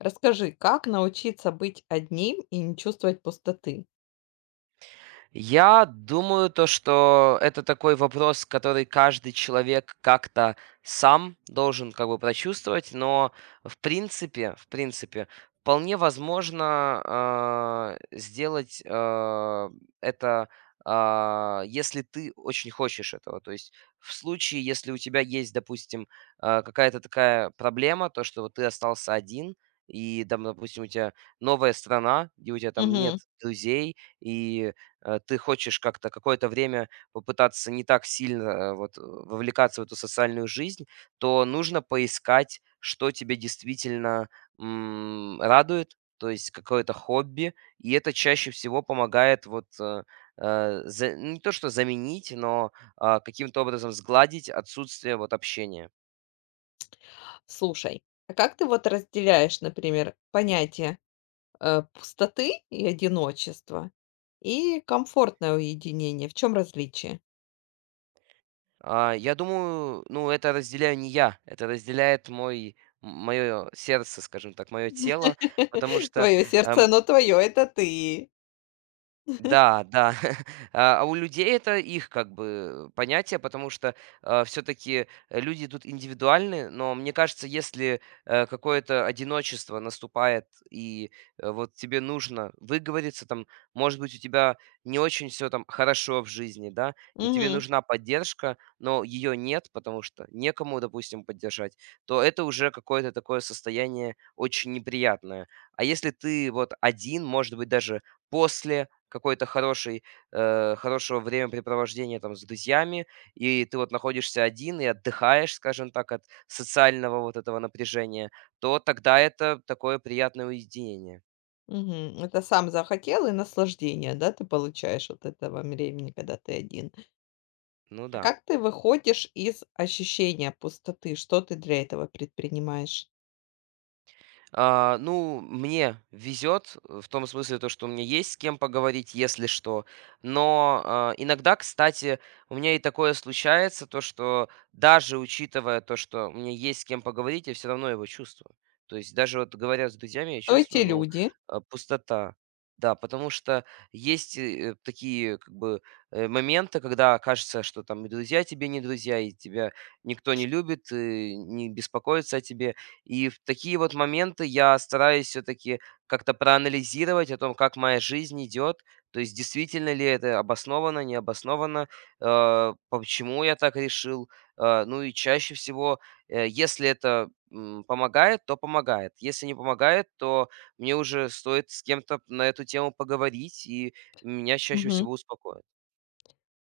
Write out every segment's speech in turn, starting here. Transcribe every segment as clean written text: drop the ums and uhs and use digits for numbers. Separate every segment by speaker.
Speaker 1: Расскажи, как научиться быть одним и не чувствовать пустоты?
Speaker 2: Я думаю, то, что это такой вопрос, который каждый человек как-то сам должен как бы прочувствовать, но в принципе, вполне возможно сделать это, если ты очень хочешь этого. То есть в случае, если у тебя есть, допустим, какая-то такая проблема, то, что вот ты остался один, и там, допустим, у тебя новая страна, где у тебя там нет
Speaker 1: Мгм.
Speaker 2: друзей, и ты хочешь как-то какое-то время попытаться не так сильно вот, вовлекаться в эту социальную жизнь, то нужно поискать, что тебе действительно радует, то есть какое-то хобби, и это чаще всего помогает вот не то что заменить, но каким-то образом сгладить отсутствие вот общения.
Speaker 1: Слушай, а как ты вот разделяешь, например, понятие, пустоты и одиночества и комфортное уединение? В чем различие?
Speaker 2: Я думаю, ну это разделяю не я, это разделяет мой мое сердце, скажем так, мое тело, потому что
Speaker 1: Твое сердце,
Speaker 2: эм,
Speaker 1: оно твое, это ты.
Speaker 2: Да, да. А у людей это их как бы понятие, потому что, все-таки люди тут индивидуальны, но мне кажется, если, какое-то одиночество наступает, и, вот тебе нужно выговориться, там, может быть, у тебя не очень все там хорошо в жизни, да, и тебе
Speaker 1: Мгм,
Speaker 2: нужна поддержка, но ее нет, потому что некому, допустим, поддержать, то это уже какое-то такое состояние очень неприятное. А если ты вот один, может быть, даже после хорошего времяпрепровождения там с друзьями, и ты вот находишься один и отдыхаешь, скажем так, от социального вот этого напряжения, то тогда это такое приятное уединение.
Speaker 1: мгм. Это сам захотел и наслаждение, да, ты получаешь от этого времени, когда ты один.
Speaker 2: Ну
Speaker 1: А
Speaker 2: да.
Speaker 1: как ты выходишь из ощущения пустоты? Что ты для этого предпринимаешь?
Speaker 2: Ну, мне везет в том смысле, то, что у меня есть с кем поговорить, если что. Но иногда, кстати, у меня и такое случается, то, что даже учитывая то, что у меня есть с кем поговорить, я все равно его чувствую. То есть даже вот говоря с друзьями, я
Speaker 1: Кто эти
Speaker 2: чувствую, ну,
Speaker 1: люди?
Speaker 2: пустота. Да, потому что есть такие как бы моменты, когда кажется, что там и друзья тебе не друзья, и тебя никто не любит, и не беспокоится о тебе. И в такие вот моменты я стараюсь все-таки как-то проанализировать о том, как моя жизнь идет, то есть действительно ли это обосновано, не обосновано, почему я так решил. Ну и чаще всего, если это помогает, то помогает. Если не помогает, то мне уже стоит с кем-то на эту тему поговорить, и меня чаще
Speaker 1: Мгм.
Speaker 2: всего успокоит.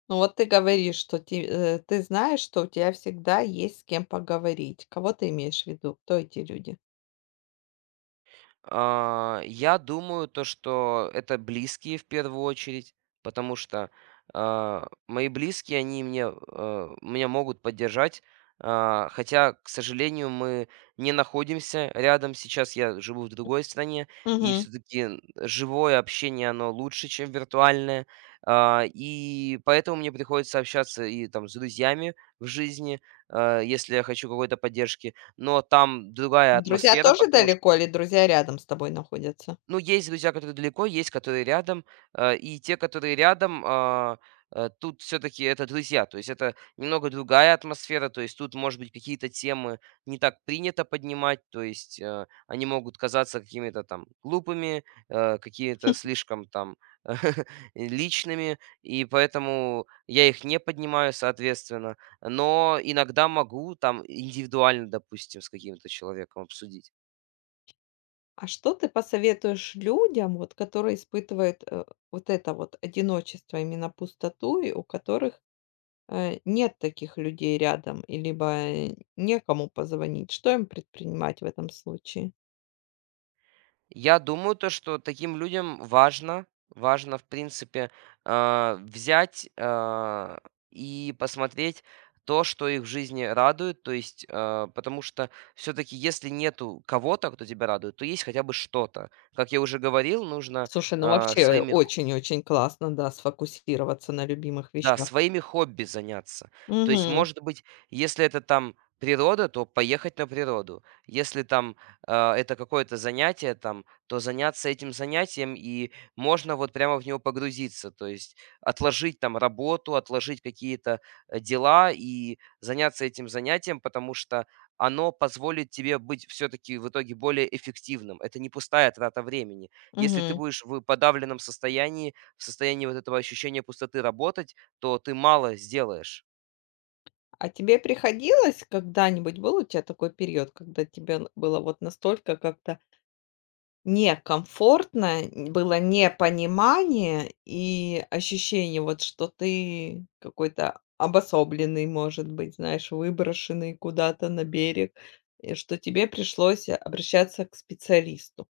Speaker 1: Ну вот ты говоришь, что ты знаешь, что у тебя всегда есть с кем поговорить. Кого ты имеешь в виду? Кто эти люди?
Speaker 2: Я думаю, то, что это близкие в первую очередь, потому что мои близкие, они меня могут поддержать, хотя, к сожалению, мы не находимся рядом. Сейчас я живу в другой стране, и
Speaker 1: Мгм.
Speaker 2: все-таки живое общение, оно лучше, чем виртуальное. И поэтому мне приходится общаться и там с друзьями в жизни, если я хочу какой-то поддержки. Но там другая
Speaker 1: А друзья
Speaker 2: атмосфера,
Speaker 1: тоже
Speaker 2: потому
Speaker 1: далеко или друзья рядом с тобой находятся?
Speaker 2: Ну, есть друзья, которые далеко, есть, которые рядом. И те, которые рядом, тут все-таки это друзья. То есть это немного другая атмосфера. То есть тут, может быть, какие-то темы не так принято поднимать. То есть они могут казаться какими-то там глупыми, какие-то слишком там личными. И поэтому я их не поднимаю, соответственно. Но иногда могу там индивидуально, допустим, с каким-то человеком обсудить.
Speaker 1: А что ты посоветуешь людям, вот, которые испытывают, вот это вот одиночество, именно пустоту, и у которых, нет таких людей рядом, и либо некому позвонить? Что им предпринимать в этом случае?
Speaker 2: Я думаю, то, что таким людям важно, в принципе, взять и посмотреть то, что их в жизни радует. То есть, потому что все-таки, если нету кого-то, кто тебя радует, то есть хотя бы что-то. Как я уже говорил, нужно
Speaker 1: Слушай, ну
Speaker 2: а,
Speaker 1: вообще
Speaker 2: своими
Speaker 1: очень-очень классно, да, сфокусироваться на любимых
Speaker 2: да,
Speaker 1: вещах.
Speaker 2: своими хобби заняться. То есть,
Speaker 1: Мгм,
Speaker 2: может быть, если это там природа, то поехать на природу. Если там это какое-то занятие, там, то заняться этим занятием, и можно вот прямо в него погрузиться. То есть отложить там работу, отложить какие-то дела и заняться этим занятием, потому что оно позволит тебе быть все-таки в итоге более эффективным. Это не пустая трата времени. Если ты
Speaker 1: мгм.
Speaker 2: будешь в подавленном состоянии, в состоянии вот этого ощущения пустоты работать, то ты мало сделаешь.
Speaker 1: А тебе приходилось когда-нибудь, был у тебя такой период, когда тебе н было вот настолько как-то некомфортно, н было непонимание и ощущение вот, что ты какой-то обособленный, может быть, знаешь, выброшенный куда-то на берег, и что тебе пришлось обращаться к специалисту?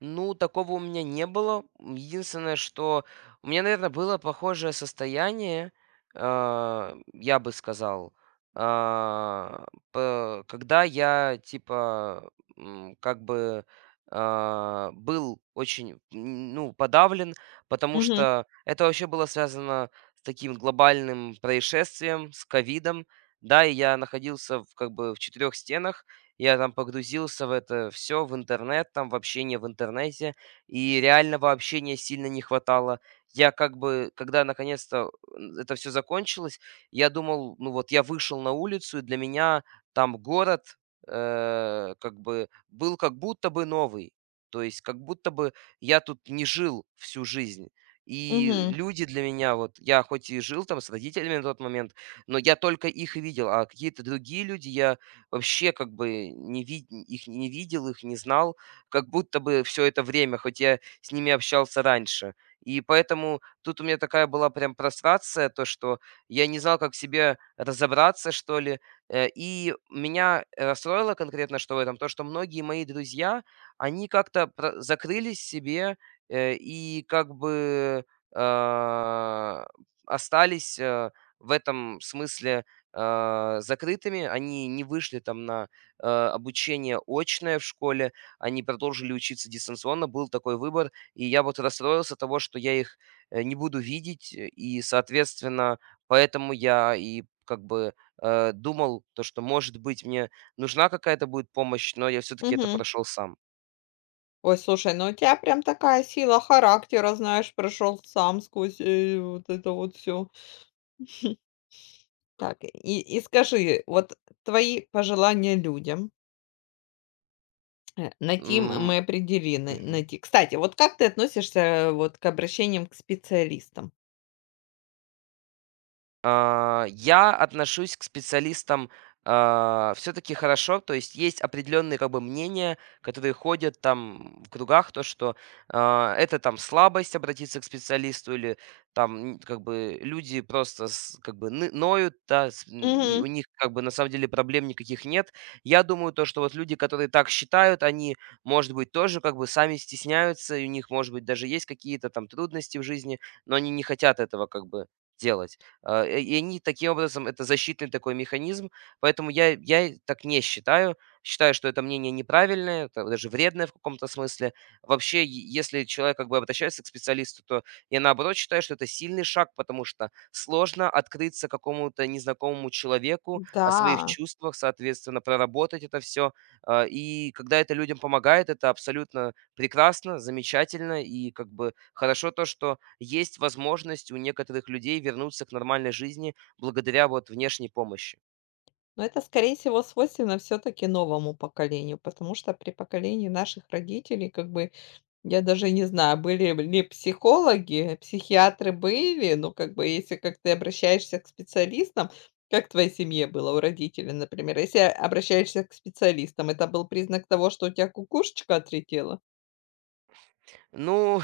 Speaker 2: Ну, такого у меня не было. Единственное, что у меня, наверное, было похожее состояние, я бы сказал, а, когда я, типа, как бы был очень, ну, подавлен, потому
Speaker 1: Мгм,
Speaker 2: что это вообще было связано с таким глобальным происшествием, с ковидом, да, и я находился как бы в четырех стенах. Я там погрузился в это все в интернет, там, в общение в интернете, и реального общения сильно не хватало. Я как бы, когда наконец-то, это все закончилось, я думал, ну вот я вышел на улицу, и для меня там город, как бы был как будто бы новый. То есть как будто бы я тут не жил всю жизнь. И
Speaker 1: мгм,
Speaker 2: люди для меня, вот я хоть и жил там с родителями на тот момент, но я только их и видел, а какие-то другие люди я вообще как бы не видел, их не знал, как будто бы все это время, хоть я с ними общался раньше. И поэтому тут у меня такая была прям прострация, то, что я не знал, как в себе разобраться, что ли. И меня расстроило конкретно, что в этом, то, что многие мои друзья, они как-то пр закрылись в себе, и как бы, а, остались, в этом смысле, закрытыми. Они не вышли там на обучение очное в школе, они продолжили учиться дистанционно, был такой выбор, и я вот расстроился того, что я их не буду видеть, и, соответственно, поэтому я и как бы думал, то, что, может быть, мне нужна какая-то будет помощь, но я все-таки это
Speaker 1: мгм.
Speaker 2: прошел сам.
Speaker 1: Ой, слушай, ну у тебя прям такая сила характера, знаешь, прошел сам сквозь, вот это вот все Так, и скажи, вот твои пожелания людям, на ким
Speaker 2: М,
Speaker 1: мы определены,
Speaker 2: мгм.
Speaker 1: найти. Кстати, вот как ты относишься вот к обращениям к специалистам?
Speaker 2: Я отношусь к специалистам, все-таки хорошо. То есть есть определенные как бы мнения, которые ходят там в кругах, то, что это там слабость обратиться к специалисту или там как бы люди просто как бы ноют, да, и
Speaker 1: Мгм.
Speaker 2: у них как бы на самом деле проблем никаких нет. Я думаю, то, что вот люди, которые так считают, они, может быть, тоже как бы сами стесняются, и у них, может быть, даже есть какие-то там трудности в жизни, но они не хотят этого как бы делать. И они таким образом это защитный такой механизм, поэтому я так не считаю. Считаю, что это мнение неправильное, это даже вредное в каком-то смысле. Вообще, е если человек как бы обращается к специалисту, то я, наоборот, считаю, что это сильный шаг, потому что сложно открыться какому-то незнакомому человеку о своих
Speaker 1: Да,
Speaker 2: чувствах, соответственно, проработать это все. И когда это людям помогает, это абсолютно прекрасно, замечательно и как бы хорошо то, что есть возможность у некоторых людей вернуться к нормальной жизни благодаря вот внешней помощи.
Speaker 1: но это, скорее всего, свойственно все-таки новому поколению, потому что при поколении наших родителей как бы я даже не знаю, были ли психологи, психиатры были, но как бы если как ты обращаешься к специалистам, как в твоей семье было у родителей, например, если обращаешься к специалистам, это был признак того, что у тебя кукушечка отлетела?
Speaker 2: Ну,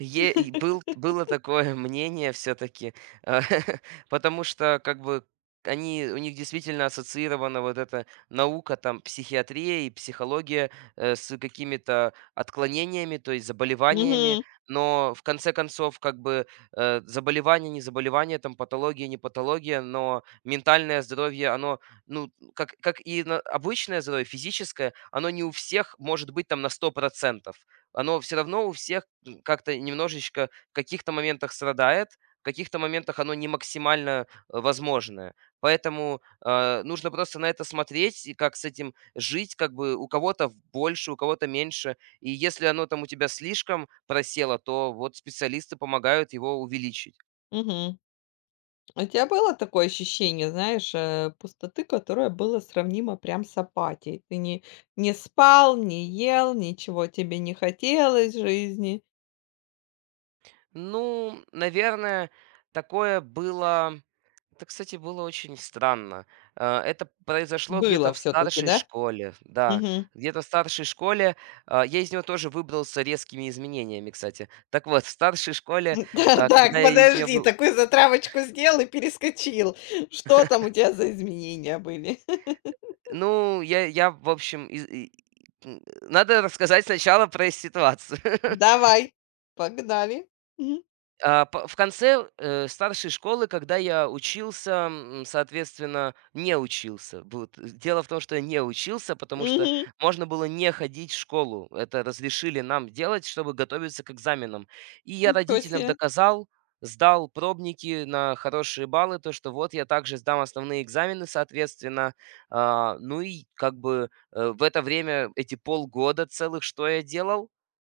Speaker 2: е и было такое мнение все таки потому что как бы они у них действительно ассоциирована вот эта наука, там, психиатрия и психология, с какими-то отклонениями, то есть заболеваниями.
Speaker 1: Мгм,
Speaker 2: Но в конце концов, как бы, заболевание, не заболевание, там, патология, не патология, но ментальное здоровье, оно, ну, как и на обычное здоровье, физическое, оно не у всех может быть там на сто процентов. Оно все равно у всех как-то немножечко в каких-то моментах страдает, в каких-то моментах оно не максимально, возможное. Поэтому, нужно просто на это смотреть и как с этим жить, как бы у кого-то больше, у кого-то меньше. И если оно там у тебя слишком просело, то вот специалисты помогают его увеличить.
Speaker 1: мгм. У тебя было такое ощущение, знаешь, пустоты, которое было сравнимо прям с апатией? Ты не не спал, не ел, ничего тебе не хотелось в жизни.
Speaker 2: Ну, наверное, такое было. Это, кстати, было очень странно. Это произошло где-то
Speaker 1: Было
Speaker 2: в
Speaker 1: все таки
Speaker 2: старшей
Speaker 1: да?
Speaker 2: школе. Да,
Speaker 1: Мгм.
Speaker 2: где-то в старшей школе. Я из нее тоже выбрался резкими изменениями, кстати. Так вот, в старшей школе,
Speaker 1: Да, так,
Speaker 2: когда я из нее
Speaker 1: подожди,
Speaker 2: был...
Speaker 1: такую затравочку сделал и перескочил. Что там у тебя за изменения были?
Speaker 2: Ну, я в общем. Надо рассказать сначала про ситуацию.
Speaker 1: Давай, погнали. Мгм.
Speaker 2: А, п В конце, старшей школы, когда я учился, соответственно, не учился. Вот. Дело в том, что я не учился, потому что
Speaker 1: Мгм.
Speaker 2: можно было не ходить в школу. Это разрешили нам делать, чтобы готовиться к экзаменам. И я
Speaker 1: Ничего
Speaker 2: родителям
Speaker 1: себе.
Speaker 2: доказал, сдал пробники на хорошие баллы, то, что вот я также сдам основные экзамены, соответственно. Ну и как бы, в это время, эти полгода целых, что я делал?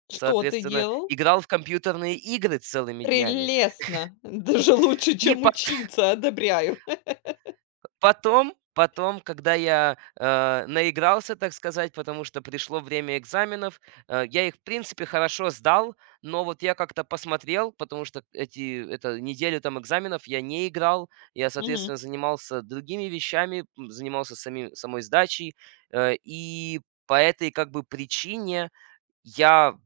Speaker 1: Что ты
Speaker 2: Соответственно,
Speaker 1: делал?
Speaker 2: играл в компьютерные игры целыми днями.
Speaker 1: Прелестно. Даже лучше,
Speaker 2: И
Speaker 1: чем
Speaker 2: пот
Speaker 1: учиться, одобряю.
Speaker 2: потом, когда я, наигрался, так сказать, потому что пришло время экзаменов, я их, в принципе, хорошо сдал, но вот я как-то посмотрел, потому что эти это неделю там экзаменов я не играл. Я,
Speaker 1: Мгм.
Speaker 2: соответственно, занимался другими вещами, занимался самим самой сдачей, и по этой как бы причине я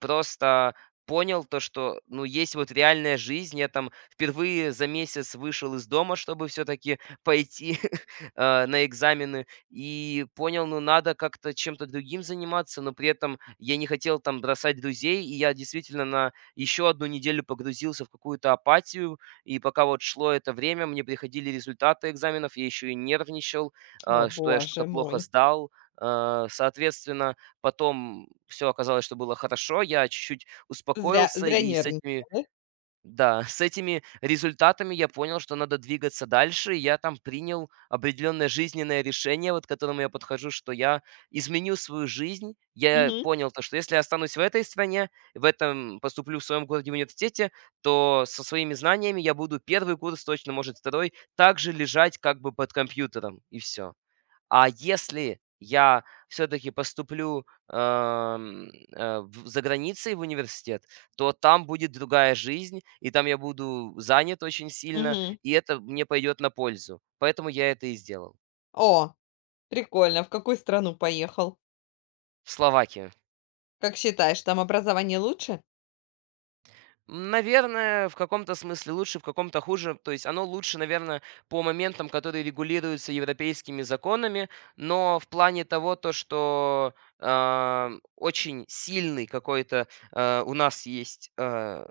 Speaker 2: просто понял то, что, ну, есть вот реальная жизнь. Я там впервые за месяц вышел из дома, чтобы все таки пойти, на экзамены. И понял, ну, надо как-то чем-то другим заниматься, но при этом я не хотел там бросать друзей. И я действительно на еще одну неделю погрузился в какую-то апатию. И пока вот шло это время, мне приходили результаты экзаменов, я еще и нервничал,
Speaker 1: О,
Speaker 2: что я что-то
Speaker 1: боже
Speaker 2: плохо
Speaker 1: мой.
Speaker 2: сдал. Соответственно, потом все оказалось, что было хорошо. Я чуть-чуть
Speaker 1: Зря,
Speaker 2: успокоился,
Speaker 1: зря
Speaker 2: и с этими
Speaker 1: нервничал, да?
Speaker 2: да, с этими результатами я понял, что надо двигаться дальше. И я там принял определенное жизненное решение, вот к которому я подхожу, что я изменю свою жизнь. Я
Speaker 1: Мгм.
Speaker 2: понял то, что если я останусь в этой стране, в этом поступлю в своем городе в университете, то со своими знаниями я буду первый курс, точно, может, второй, также лежать как бы под компьютером, и все. А если я все-таки поступлю за границей в университет, то там будет другая жизнь, и там я буду занят очень сильно,
Speaker 1: Мгм.
Speaker 2: и это мне пойдет на пользу. Поэтому я это и сделал.
Speaker 1: О, прикольно. А в какую страну поехал?
Speaker 2: В Словакии.
Speaker 1: Как считаешь, там образование лучше?
Speaker 2: Наверное, в каком-то смысле лучше, в каком-то хуже. То есть оно лучше, наверное, по моментам, которые регулируются европейскими законами, но в плане того, то, что очень сильный какой-то у нас есть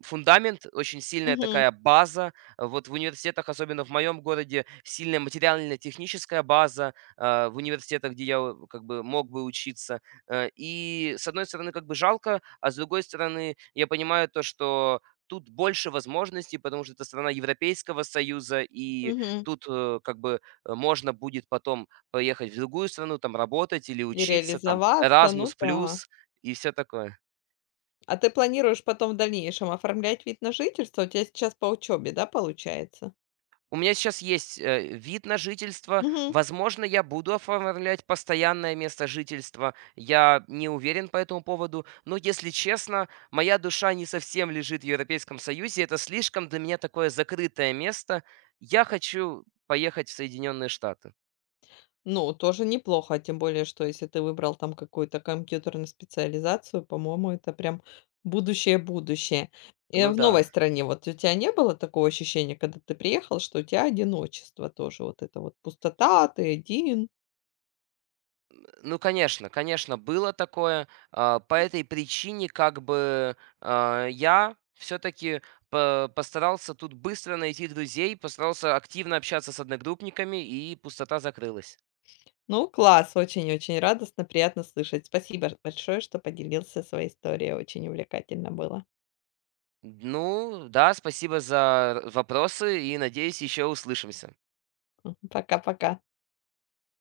Speaker 2: фундамент, очень сильная
Speaker 1: Мгм,
Speaker 2: такая база. Вот в университетах, особенно в моем городе, сильная материально-техническая база, а, в университетах, где я как бы мог бы учиться. И с одной стороны, как бы жалко, а с другой стороны, я понимаю то, что тут больше возможностей, потому что это страна Европейского Союза, и
Speaker 1: мгм.
Speaker 2: тут как бы можно будет потом поехать в другую страну, там работать или
Speaker 1: И
Speaker 2: учиться, там
Speaker 1: реализоваться,
Speaker 2: Erasmus+,
Speaker 1: ну да.
Speaker 2: плюс и все такое.
Speaker 1: А ты планируешь потом в дальнейшем оформлять вид на жительство? У тебя сейчас по учебе, да, получается?
Speaker 2: У меня сейчас есть, вид на жительство.
Speaker 1: Мгм.
Speaker 2: Возможно, я буду оформлять постоянное место жительства. Я не уверен по этому поводу. Но, если честно, моя душа не совсем лежит в Европейском Союзе. Это слишком для меня такое закрытое место. Я хочу поехать в Соединенные Штаты.
Speaker 1: Ну, тоже неплохо, тем более, что если ты выбрал там какую-то компьютерную специализацию, по-моему, это прям будущее-будущее. И
Speaker 2: Ну
Speaker 1: в
Speaker 2: да.
Speaker 1: новой стране вот у тебя не было такого ощущения, когда ты приехал, что у тебя одиночество тоже, вот это вот пустота, ты один?
Speaker 2: Ну, конечно, конечно, было такое. По этой причине как бы, я все таки постарался тут быстро найти друзей, постарался активно общаться с одногруппниками, и пустота закрылась.
Speaker 1: Ну, класс, очень-очень радостно, приятно слышать. Спасибо большое, что поделился своей историей. Очень увлекательно было.
Speaker 2: Ну да, спасибо за вопросы, и, надеюсь, еще услышимся.
Speaker 1: Мгм. Пока-пока.